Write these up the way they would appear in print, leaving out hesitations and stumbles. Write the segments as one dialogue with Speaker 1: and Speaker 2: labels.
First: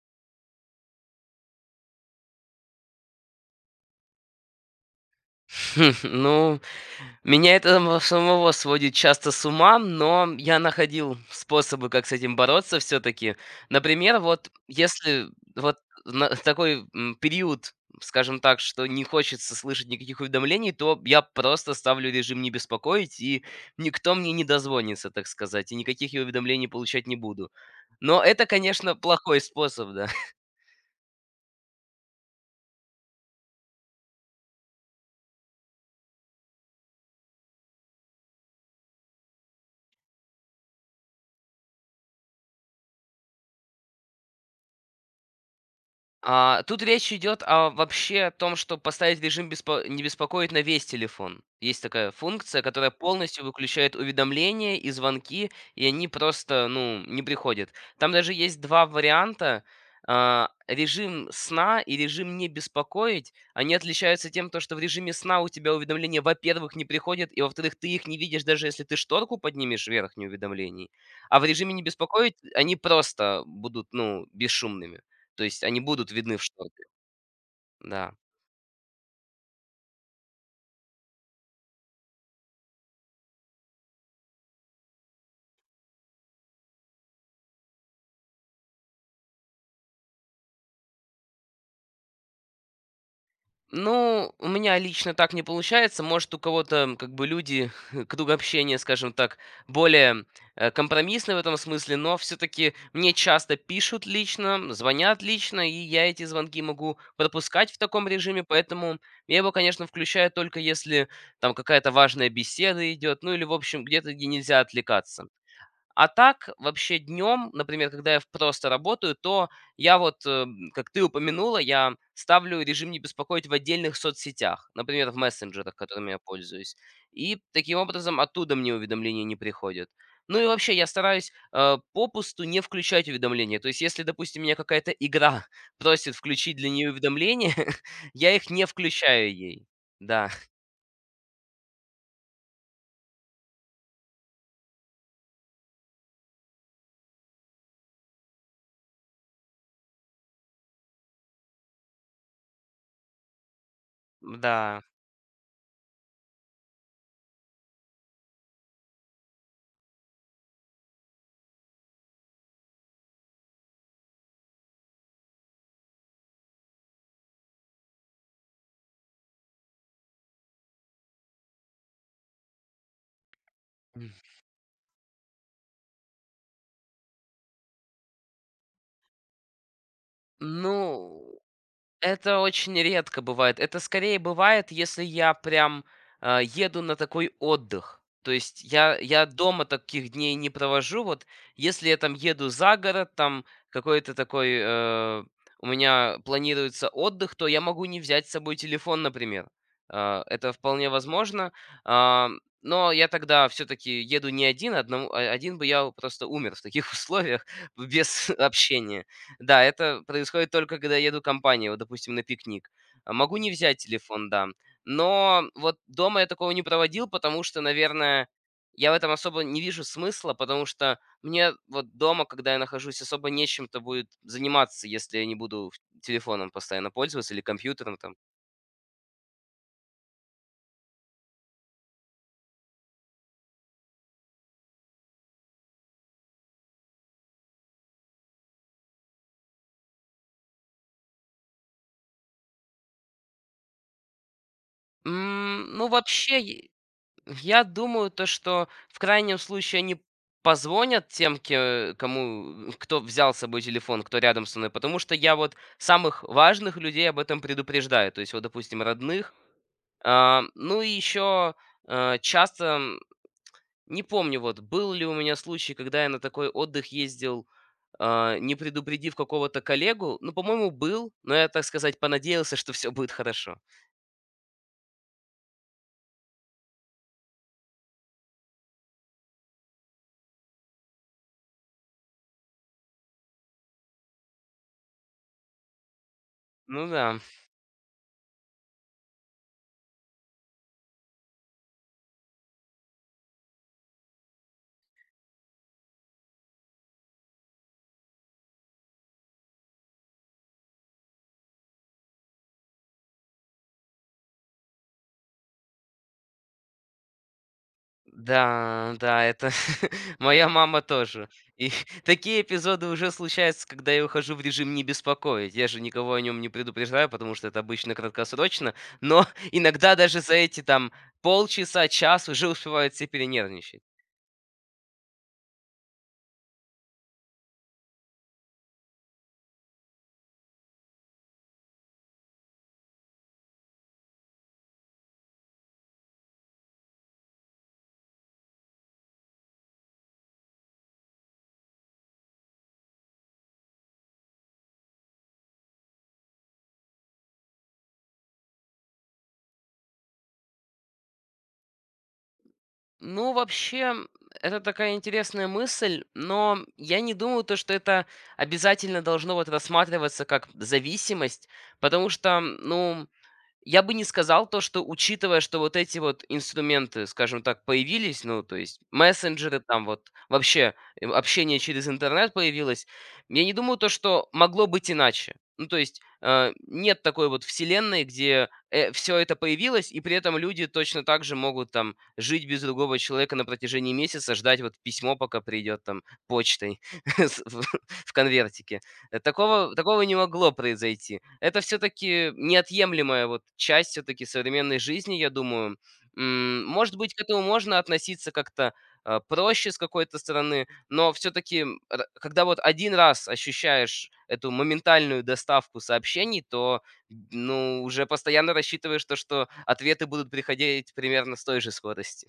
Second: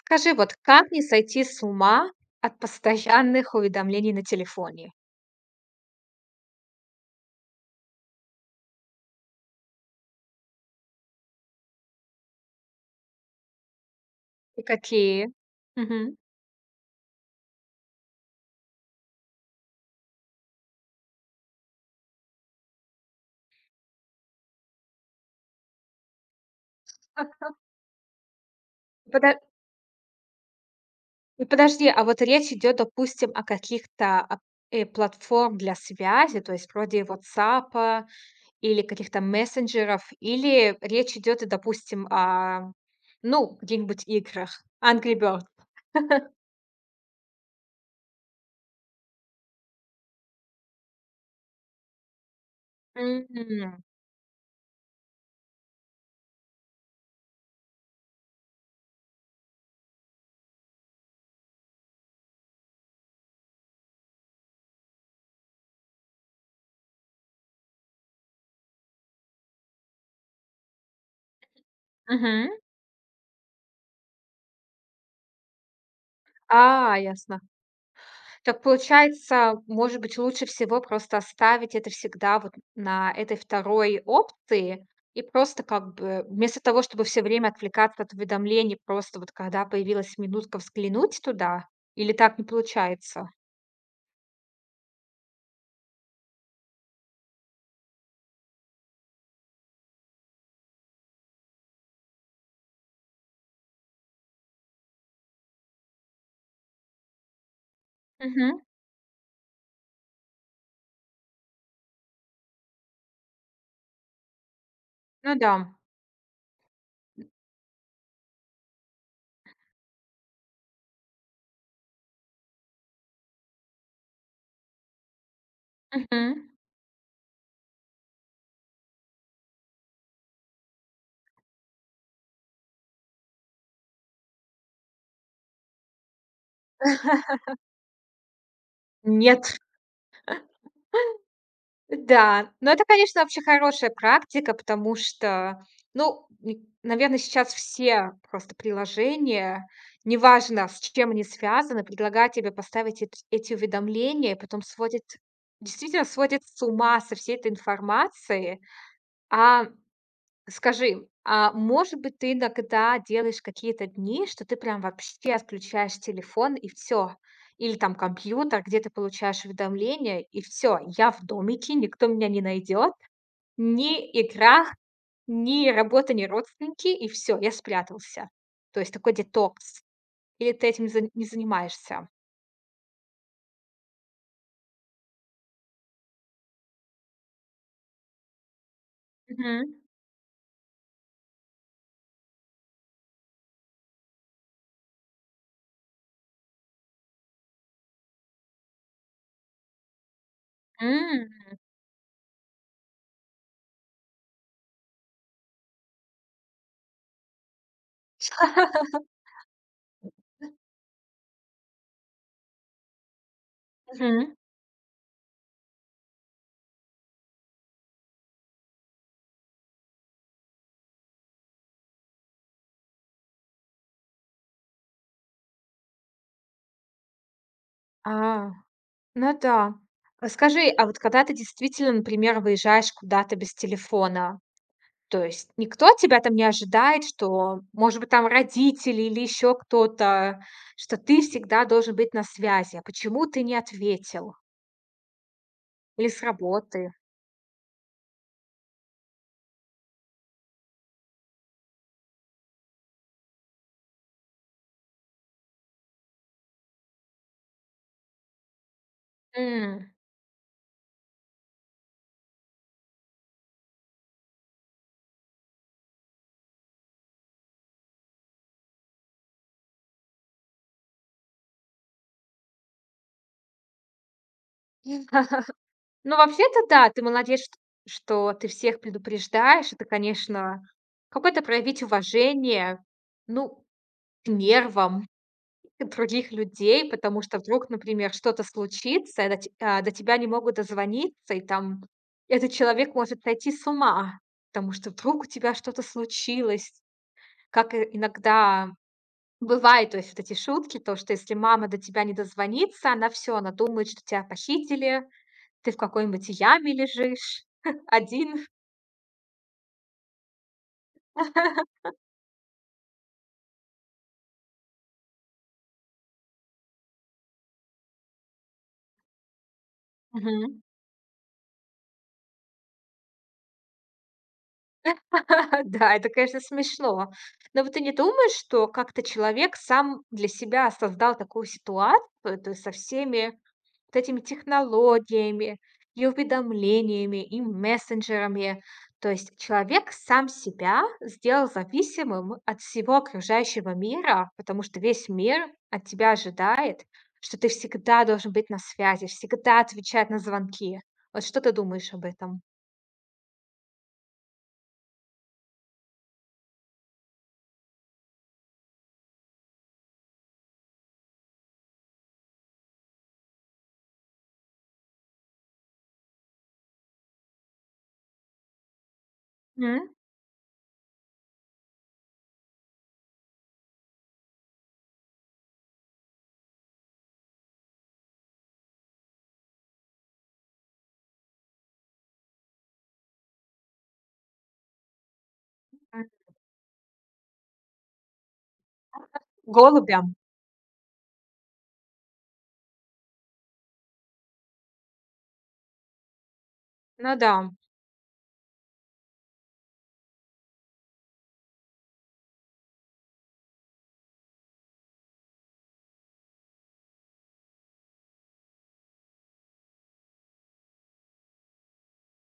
Speaker 1: Скажи, вот как не сойти с ума от постоянных уведомлений на телефоне?
Speaker 2: Ну, меня это самого сводит часто с ума, но я находил способы, как с этим бороться все-таки. Например, вот
Speaker 1: И
Speaker 2: если
Speaker 1: какие?
Speaker 2: вот
Speaker 1: Мгм.
Speaker 2: на такой период, скажем так, что не хочется слышать никаких уведомлений, то я просто ставлю режим не беспокоить, и никто мне не дозвонится, так сказать, и никаких я уведомлений получать не буду. Но это, конечно, плохой
Speaker 1: Пода-
Speaker 2: способ, да.
Speaker 1: и подожди, а вот речь идет, допустим, о каких-то платформ для связи, то есть вроде WhatsApp или каких-то мессенджеров, или речь идет, и, допустим, о, ну, каких-нибудь играх, Angry Birds.
Speaker 2: Тут речь идет о вообще о том, что поставить режим беспо не беспокоить на весь телефон. Есть такая функция, которая полностью
Speaker 1: Мгм.
Speaker 2: выключает уведомления и звонки, и они просто, ну, не приходят. Там даже есть 2 варианта. Режим сна и режим не беспокоить, они отличаются тем, то, что в режиме сна у тебя уведомления, во-первых, не приходят, и во-вторых, ты их не видишь, даже если ты шторку поднимешь вверх, не уведомлений. А в режиме не беспокоить
Speaker 1: Мгм.
Speaker 2: они просто будут, ну, бесшумными. То есть они будут видны в шторке,
Speaker 1: А, ясно.
Speaker 2: да.
Speaker 1: Так получается, может быть, лучше всего просто оставить это всегда вот на этой второй опции и просто как бы вместо того, чтобы все время отвлекаться от уведомлений, просто вот когда появилась минутка взглянуть туда? Или так не получается?
Speaker 2: Ну, у меня лично так не получается. Может, у кого-то, как бы, люди, круг общения, скажем так, более компромиссный в этом смысле, но все-таки мне часто пишут лично, звонят лично, и я эти звонки могу пропускать в таком режиме,
Speaker 1: Мгм.
Speaker 2: поэтому я его, конечно, включаю только если там какая-то важная беседа идет, ну или, в общем, где-то, где нельзя отвлекаться.
Speaker 1: Ну да.
Speaker 2: А так, вообще днем, например, когда я просто работаю, то я вот, как ты упомянула, я ставлю режим не беспокоить в отдельных соцсетях, например, в мессенджерах, которыми я
Speaker 1: Мгм.
Speaker 2: пользуюсь. И таким образом оттуда мне уведомления не приходят. Ну и вообще я стараюсь попусту не включать уведомления. То есть если, допустим, меня какая-то игра просит включить для нее уведомления, я их не включаю
Speaker 1: Нет.
Speaker 2: ей. Да,
Speaker 1: Да, но это, конечно, вообще хорошая практика, потому что, ну, наверное, сейчас все просто приложения, неважно, с чем они связаны, предлагают тебе поставить эти уведомления, и потом
Speaker 2: да.
Speaker 1: сводит, действительно сводит с ума со всей этой информацией. А, скажи, а может быть, ты иногда делаешь какие-то дни, что ты прям вообще отключаешь телефон и все, или там компьютер, где ты получаешь уведомления, и все: «Я в домике, никто меня не найдет, ни игра, ни работа, ни родственники, и все, я спрятался». То есть такой детокс. Или ты этим за
Speaker 2: Ну,
Speaker 1: не занимаешься?
Speaker 2: это очень редко бывает. Это скорее бывает, если я прям, еду на такой отдых. То есть я дома
Speaker 1: Мгм.
Speaker 2: таких дней не провожу. Вот если я там еду за город, там какой-то такой, у меня планируется отдых, то я могу не взять с собой телефон, например. Это вполне
Speaker 1: М.
Speaker 2: возможно. Но я тогда все таки еду не один, один бы я просто умер в таких условиях без общения. Да, это происходит только, когда еду компанией, вот, допустим, на пикник. Могу не взять телефон,
Speaker 1: Мгм.
Speaker 2: да. Но вот дома я такого не проводил, потому что, наверное, я в этом особо не вижу смысла, потому что мне вот дома, когда я нахожусь, особо нечем-то будет заниматься, если я не буду телефоном постоянно пользоваться или компьютером там.
Speaker 1: А. Ну да. А скажи, а вот когда ты действительно, например, выезжаешь куда-то без телефона, то есть никто тебя там не ожидает, что, может быть, там родители или еще кто-то, что ты всегда должен быть на связи, а почему ты не ответил?
Speaker 2: Ну,
Speaker 1: Или с
Speaker 2: вообще,
Speaker 1: работы?
Speaker 2: я думаю, то, что в крайнем случае они позвонят тем, кому, кто взял с собой телефон, кто рядом со мной, потому что я вот самых важных людей об этом предупреждаю, то есть вот, допустим, родных,
Speaker 1: М.
Speaker 2: ну и еще часто, не помню, вот был ли у меня случай, когда я на такой отдых ездил, не предупредив какого-то коллегу. Ну, по-моему, был, но я, так сказать, понадеялся, что все будет хорошо.
Speaker 1: Ну, вообще-то, да, ты молодец, чт что ты всех предупреждаешь. Это, конечно, какое-то проявить уважение, ну, к нервам, других
Speaker 2: Ну
Speaker 1: людей,
Speaker 2: да.
Speaker 1: потому что вдруг, например, что-то случится, и до тебя не могут дозвониться, и там этот человек может сойти с ума, потому что вдруг у тебя что-то случилось. Как и иногда бывает, то есть вот эти шутки, то, что если мама до тебя не дозвонится, она все, она думает, что тебя похитили, ты в какой-нибудь яме лежишь один.
Speaker 2: Да, да, это моя мама тоже. И такие эпизоды уже случаются, когда я ухожу в режим не беспокоить. Я же никого о нем не предупреждаю, потому что это обычно краткосрочно, но иногда даже за эти там полчаса, час уже успевают все перенервничать.
Speaker 1: Да, это, конечно, смешно. Но вот ты не думаешь, что как-то человек сам для себя создал такую ситуацию, то есть со всеми вот этими технологиями, и уведомлениями, и мессенджерами. То есть человек сам себя сделал зависимым от всего окружающего мира, потому что весь мир от тебя ожидает, что ты всегда должен быть на связи, всегда отвечать на звонки. Вот что ты думаешь об этом?
Speaker 2: Ну, вообще, это такая интересная мысль, но я не думаю, то, что это обязательно должно вот рассматриваться как зависимость, потому что, ну, я бы не сказал то, что учитывая, что вот эти вот инструменты, скажем так, появились, ну, то есть мессенджеры, там
Speaker 1: М.
Speaker 2: вот вообще общение через интернет появилось, я не думаю то, что могло быть иначе. Ну, то есть нет такой вот вселенной, где все это появилось, и при этом люди точно так же могут там жить без другого человека на протяжении месяца, ждать вот письмо, пока придет там почтой с- в в конвертике. Такого такого не
Speaker 1: Голубям.
Speaker 2: могло произойти. Это все таки неотъемлемая вот часть все таки современной жизни, я думаю. Может быть,
Speaker 1: Ну
Speaker 2: к этому
Speaker 1: да.
Speaker 2: можно относиться как-то, проще с какой-то стороны, но все таки когда вот один раз ощущаешь эту моментальную доставку сообщений, то, ну, уже постоянно рассчитываешь то, что ответы будут приходить примерно с той же скорости.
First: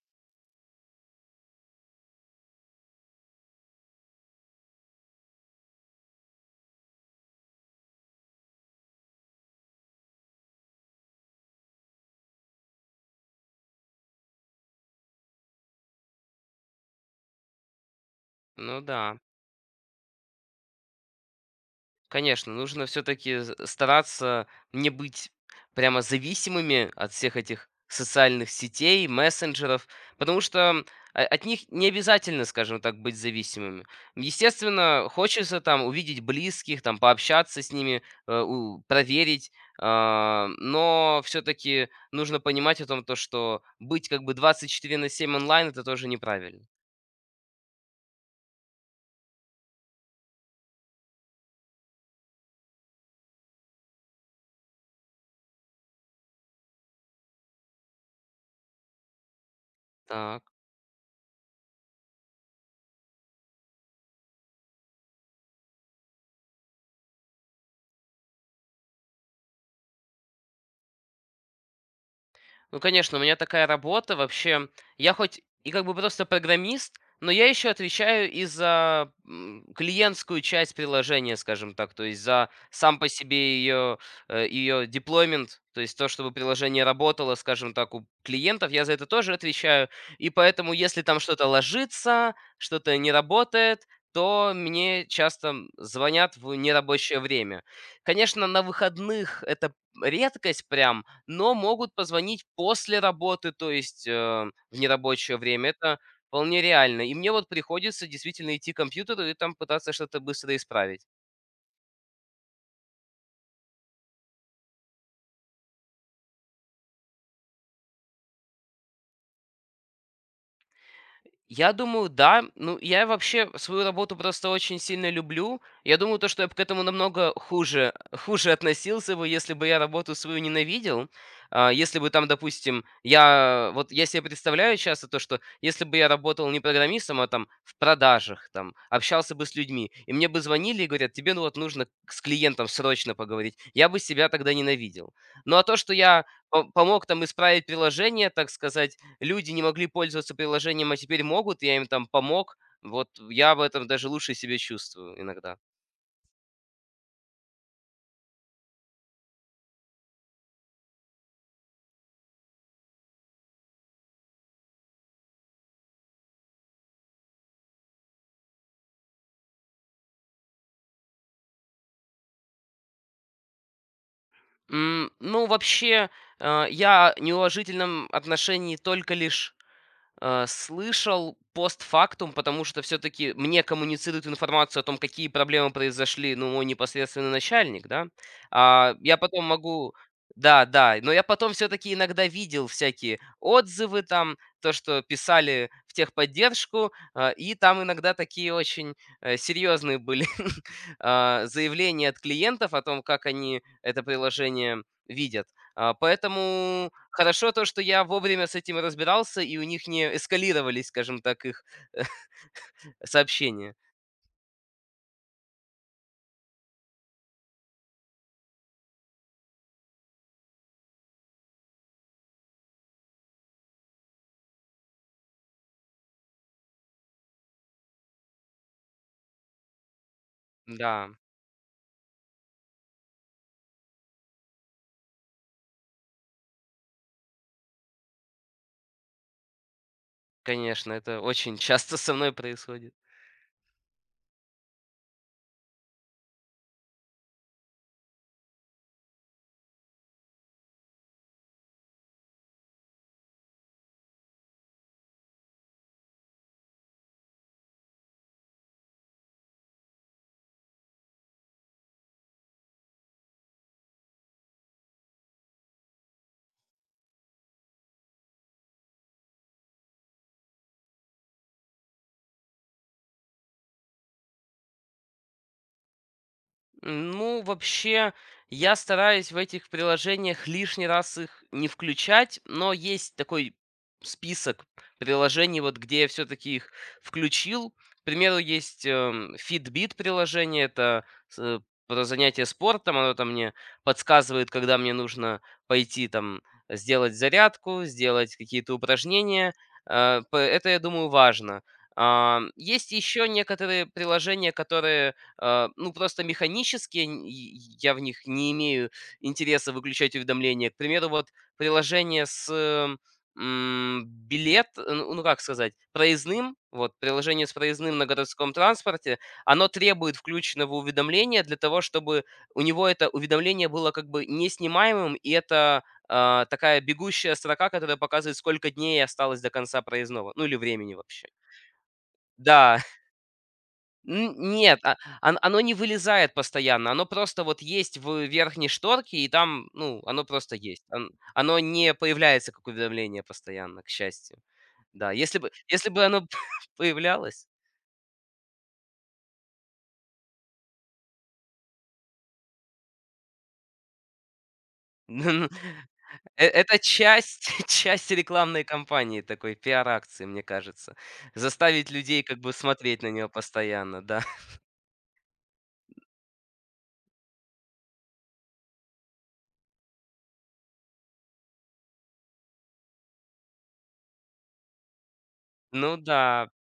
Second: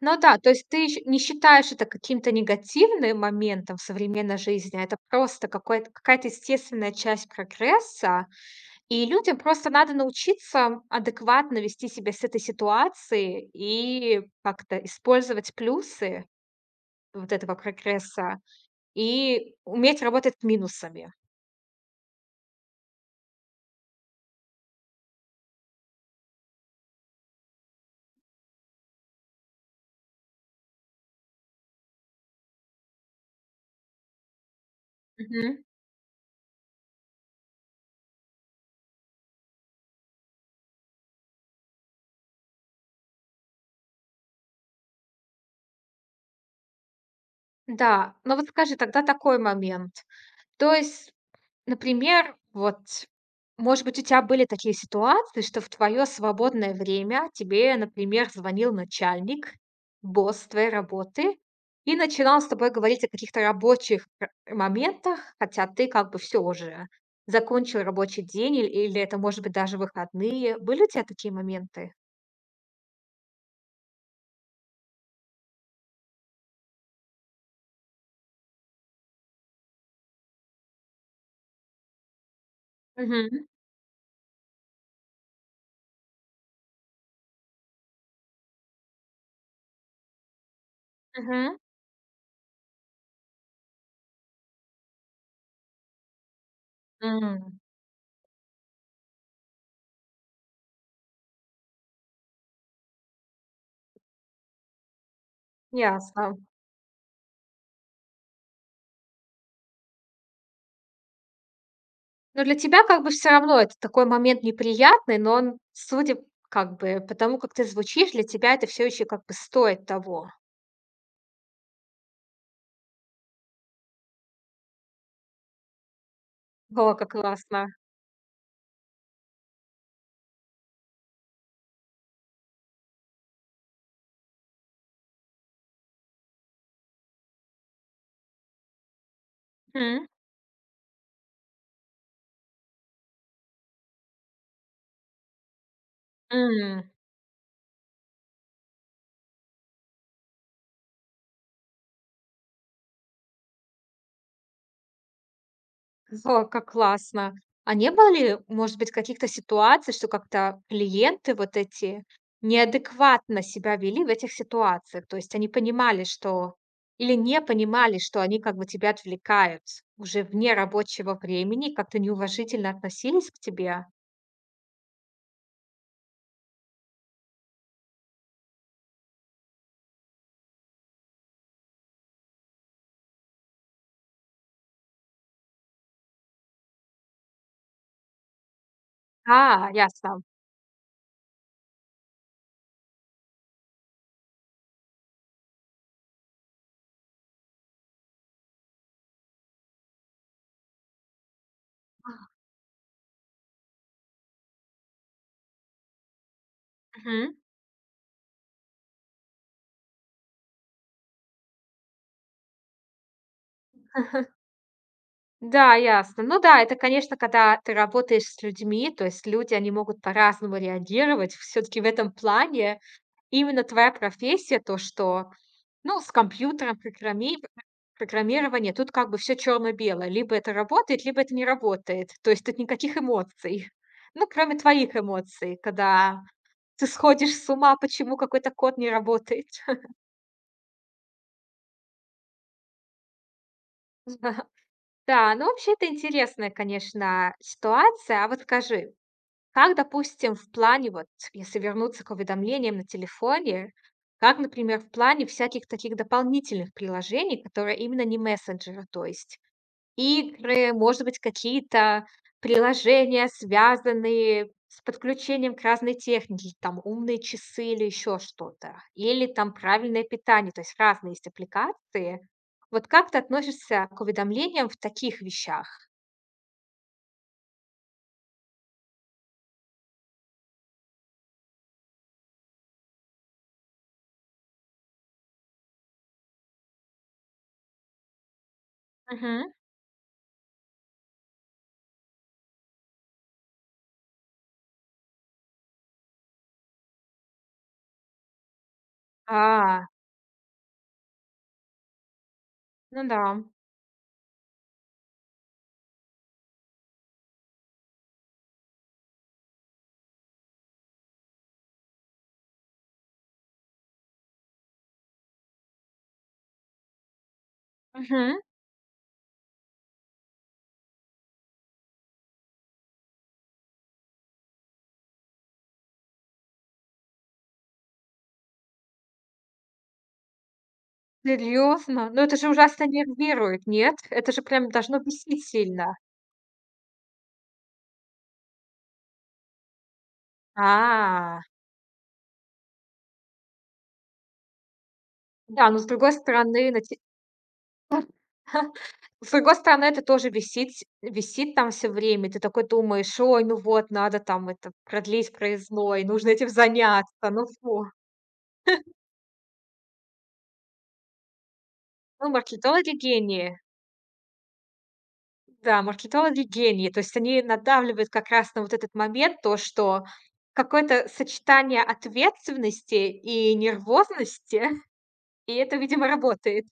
Speaker 1: Ну да, то есть ты ещ не считаешь это каким-то негативным моментом в современной жизни, а это просто какой какая-то естественная часть прогресса, и людям просто надо научиться адекватно вести себя с этой ситуацией и как-то использовать плюсы вот этого прогресса
Speaker 2: Ну да.
Speaker 1: и уметь работать с минусами.
Speaker 2: Конечно, нужно все-таки стараться не быть прямо зависимыми от всех этих социальных сетей, мессенджеров, потому что от них не обязательно, скажем так, быть зависимыми. Естественно, хочется
Speaker 1: Мгм.
Speaker 2: там увидеть близких, там пообщаться с ними, проверить, но все-таки нужно понимать о том, то, что быть как бы 24 на 7 онлайн, это тоже неправильно.
Speaker 1: Да, но вот скажи тогда такой момент. То есть, например, вот, может быть, у тебя были такие ситуации, что в твое свободное время тебе, например, звонил начальник, босс
Speaker 2: Так.
Speaker 1: твоей работы, и начинал с тобой говорить о каких-то рабочих р моментах, хотя ты как бы все уже закончил рабочий день, иль или это, может быть, даже выходные. Были у тебя такие моменты?
Speaker 2: Ну, конечно, у меня такая работа вообще. Я хоть и как бы просто программист, но я еще отвечаю и за клиентскую часть приложения, скажем так, то есть за сам по себе
Speaker 1: Угу,
Speaker 2: ее деплоймент, то есть то, чтобы приложение работало, скажем так, у клиентов, я за это тоже отвечаю. И поэтому, если там что-то
Speaker 1: угу,
Speaker 2: ложится, что-то не работает, то мне часто звонят в нерабочее время. Конечно, на выходных это редкость прям, но могут позвонить после работы, то есть, в нерабочее время. Это
Speaker 1: ясно.
Speaker 2: вполне реально. И мне вот приходится действительно идти к компьютеру и там пытаться что-то быстро исправить.
Speaker 1: Но для тебя как бы все равно это такой момент неприятный, но он, судя как бы по тому, как ты звучишь, для тебя это все еще как бы стоит того.
Speaker 2: Я думаю, да. Ну, я вообще свою работу просто очень сильно люблю. Я думаю, то, что я бы к этому
Speaker 1: О, как
Speaker 2: намного
Speaker 1: классно.
Speaker 2: хуже, хуже относился бы, если бы я работу свою ненавидел. Если бы там, допустим, я... Вот я себе представляю часто то, что если бы я работал не программистом, а там в продажах, там, общался бы с людьми,
Speaker 1: М,
Speaker 2: и мне бы звонили и говорят, тебе ну вот нужно с клиентом срочно поговорить, я бы себя тогда ненавидел. Ну, а то, что я
Speaker 1: м.
Speaker 2: помог там исправить приложение, так сказать, люди не могли пользоваться приложением, а теперь могут, я им там помог. Вот я в этом даже лучше себя чувствую иногда.
Speaker 1: О, как классно. А не было ли, может быть, каких-то ситуаций, что как-то клиенты вот эти неадекватно себя вели в этих ситуациях? То есть они понимали, что или не понимали, что они как бы тебя отвлекают уже вне рабочего времени, как-то неуважительно относились к тебе?
Speaker 2: Ну, вообще, я в неуважительном отношении только лишь слышал постфактум, потому что все таки мне коммуницирует информацию о том, какие проблемы произошли, ну, мой непосредственный начальник, да. Я потом
Speaker 1: А,
Speaker 2: могу.
Speaker 1: ясно.
Speaker 2: Да-да, но я потом все таки иногда видел всякие отзывы там, то, что писали в техподдержку, и там иногда такие очень, серьезные были, заявления от клиентов о том, как они это приложение видят. Поэтому
Speaker 1: Мгм.
Speaker 2: хорошо то, что я вовремя с этим разбирался, и у них не эскалировались, скажем так, их сообщения.
Speaker 1: Да, ясно. Ну да, это, конечно, когда ты работаешь с людьми, то есть люди, они могут по-разному реагировать. Все-таки в этом плане именно твоя профессия, то, что, ну, с компьютером, программирование, тут как бы все черно-белое. Либо это работает,
Speaker 2: Да,
Speaker 1: либо это не работает. То есть тут никаких эмоций. Ну, кроме твоих эмоций, когда ты сходишь с ума, почему какой-то код не работает.
Speaker 2: конечно, это очень часто со мной происходит.
Speaker 1: Да, ну вообще это интересная, конечно, ситуация. А вот скажи, как, допустим, в плане, вот если вернуться к уведомлениям на телефоне, как, например, в плане всяких таких дополнительных приложений, которые именно не мессенджеры, то есть игры, может быть, какие-то приложения, связанные с подключением к разной технике, там умные часы или еще что-то, или там правильное питание, то есть разные есть аппликации. Вот как ты относишься к уведомлениям в таких вещах?
Speaker 2: Ну, вообще, я стараюсь в этих приложениях лишний раз их не включать, но есть такой список приложений, вот где я все-таки их включил. К примеру, есть
Speaker 1: Мгм.
Speaker 2: Fitbit приложение, это про занятие спортом, оно там мне подсказывает, когда мне нужно пойти там сделать зарядку, сделать какие-то упражнения.
Speaker 1: А,
Speaker 2: Это, я думаю, важно. Есть
Speaker 1: ну да.
Speaker 2: еще некоторые приложения, которые ну, просто механически н и я в них не имею интереса выключать уведомления. К примеру, вот приложение с, билет, ну, как сказать, проездным, вот приложение с проездным на
Speaker 1: Мгм.
Speaker 2: городском транспорте, оно требует включенного уведомления для того, чтобы у него это уведомление было как бы неснимаемым, и это, такая бегущая строка, которая показывает, сколько дней осталось до конца проездного, ну, или времени вообще.
Speaker 1: Серьезно? Но это же
Speaker 2: Да.
Speaker 1: ужасно нервирует, нет? Это
Speaker 2: Н
Speaker 1: же прям
Speaker 2: нет, а
Speaker 1: должно
Speaker 2: он
Speaker 1: бесить
Speaker 2: оно не
Speaker 1: сильно.
Speaker 2: вылезает постоянно, оно просто вот есть в верхней шторке, и там, ну, оно просто есть. Он
Speaker 1: А,
Speaker 2: оно не появляется как уведомление постоянно, к счастью. Да, если бы
Speaker 1: да, но с
Speaker 2: если бы
Speaker 1: другой
Speaker 2: оно
Speaker 1: стороны, на те
Speaker 2: появлялось,
Speaker 1: с другой стороны, это тоже висит, висит там все время. Ты такой думаешь: «Ой, ну вот, надо там это продлить проездной, нужно этим
Speaker 2: это
Speaker 1: заняться, ну
Speaker 2: часть
Speaker 1: фу».
Speaker 2: часть рекламной кампании, такой пиар-акции, мне кажется. Заставить людей
Speaker 1: Ну,
Speaker 2: как бы
Speaker 1: маркетологи-
Speaker 2: смотреть на нее
Speaker 1: гении.
Speaker 2: постоянно, да.
Speaker 1: Да, маркетологи- гении. То есть они надавливают как раз на вот этот момент, то, что какое-то сочетание ответственности и нервозности, и это,
Speaker 2: Ну
Speaker 1: видимо,
Speaker 2: да.
Speaker 1: работает.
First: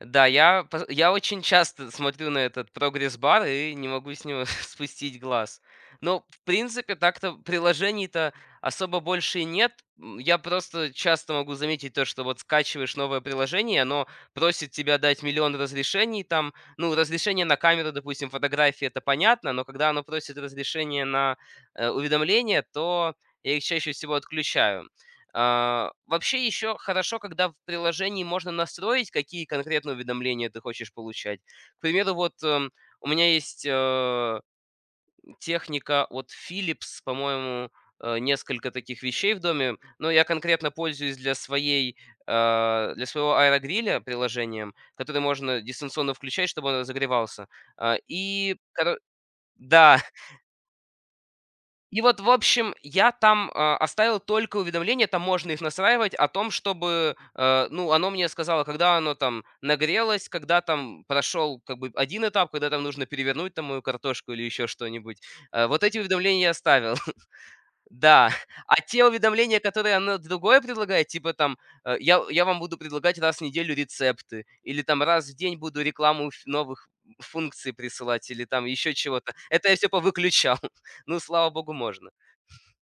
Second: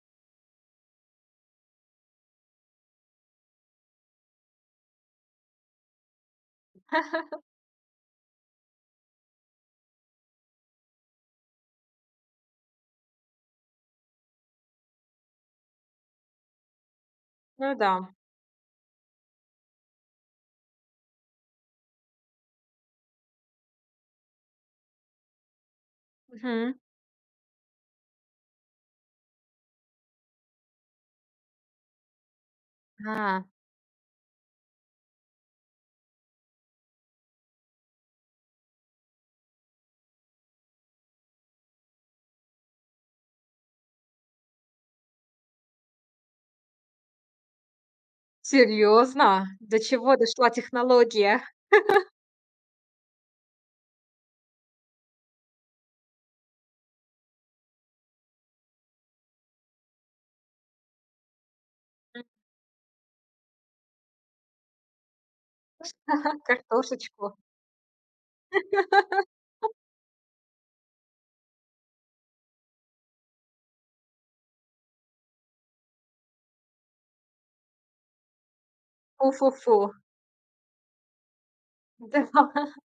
Speaker 2: Да, я очень часто смотрю на этот прогресс-бар и не могу с него спустить глаз. Но, в принципе, так-то приложений-то особо больше и нет. Я просто часто могу заметить то, что вот скачиваешь новое приложение, оно просит тебя дать миллион разрешений там. Ну, разрешение на
Speaker 1: Ну да.
Speaker 2: камеру, допустим, фотографии- это понятно, но когда оно просит разрешение на, уведомления, то я их чаще всего отключаю. Вообще
Speaker 1: Мгм.
Speaker 2: еще хорошо, когда в приложении можно настроить, какие конкретно уведомления ты хочешь получать. К примеру, вот у меня
Speaker 1: А.
Speaker 2: есть техника от Philips, по-моему, несколько таких вещей в доме, но я конкретно пользуюсь для для своего аэрогриля приложением, которое можно дистанционно включать, чтобы он разогревался. А, и, коро-
Speaker 1: Серьезно? До
Speaker 2: да,
Speaker 1: чего дошла технология?
Speaker 2: и вот, в общем, я там, оставил только уведомления, там можно их настраивать, о том, чтобы, ну, оно мне сказало, когда оно там нагрелось, когда там прошел как бы один этап, когда там нужно перевернуть там мою картошку или еще что-нибудь. Вот эти уведомления я оставил.
Speaker 1: Картошечку.
Speaker 2: Да. А те уведомления, которые оно другое предлагает, типа там, я вам буду предлагать раз в неделю рецепты, или там раз в день буду рекламу ф новых функций присылать, или там еще чего-то. Это я
Speaker 1: Фу-фу-фу.
Speaker 2: всё повыключал. Ну, слава богу, можно.
Speaker 1: Да.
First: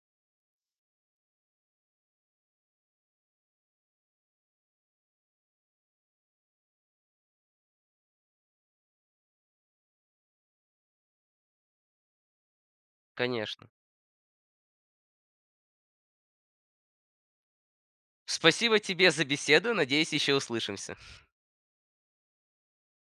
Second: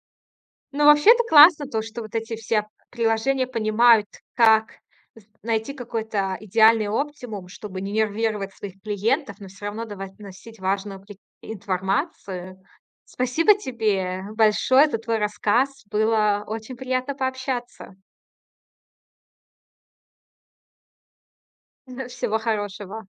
Speaker 1: Ну, вообще это классно, то, что вот эти все приложения понимают, как с найти какой-то идеальный оптимум, чтобы не нервировать своих клиентов, но все равно давать носить важную при информацию. Спасибо
Speaker 2: Конечно.
Speaker 1: тебе большое за твой рассказ. Было очень приятно пообщаться.
Speaker 2: Спасибо тебе за беседу. Надеюсь, еще услышимся.
Speaker 1: Всего хорошего.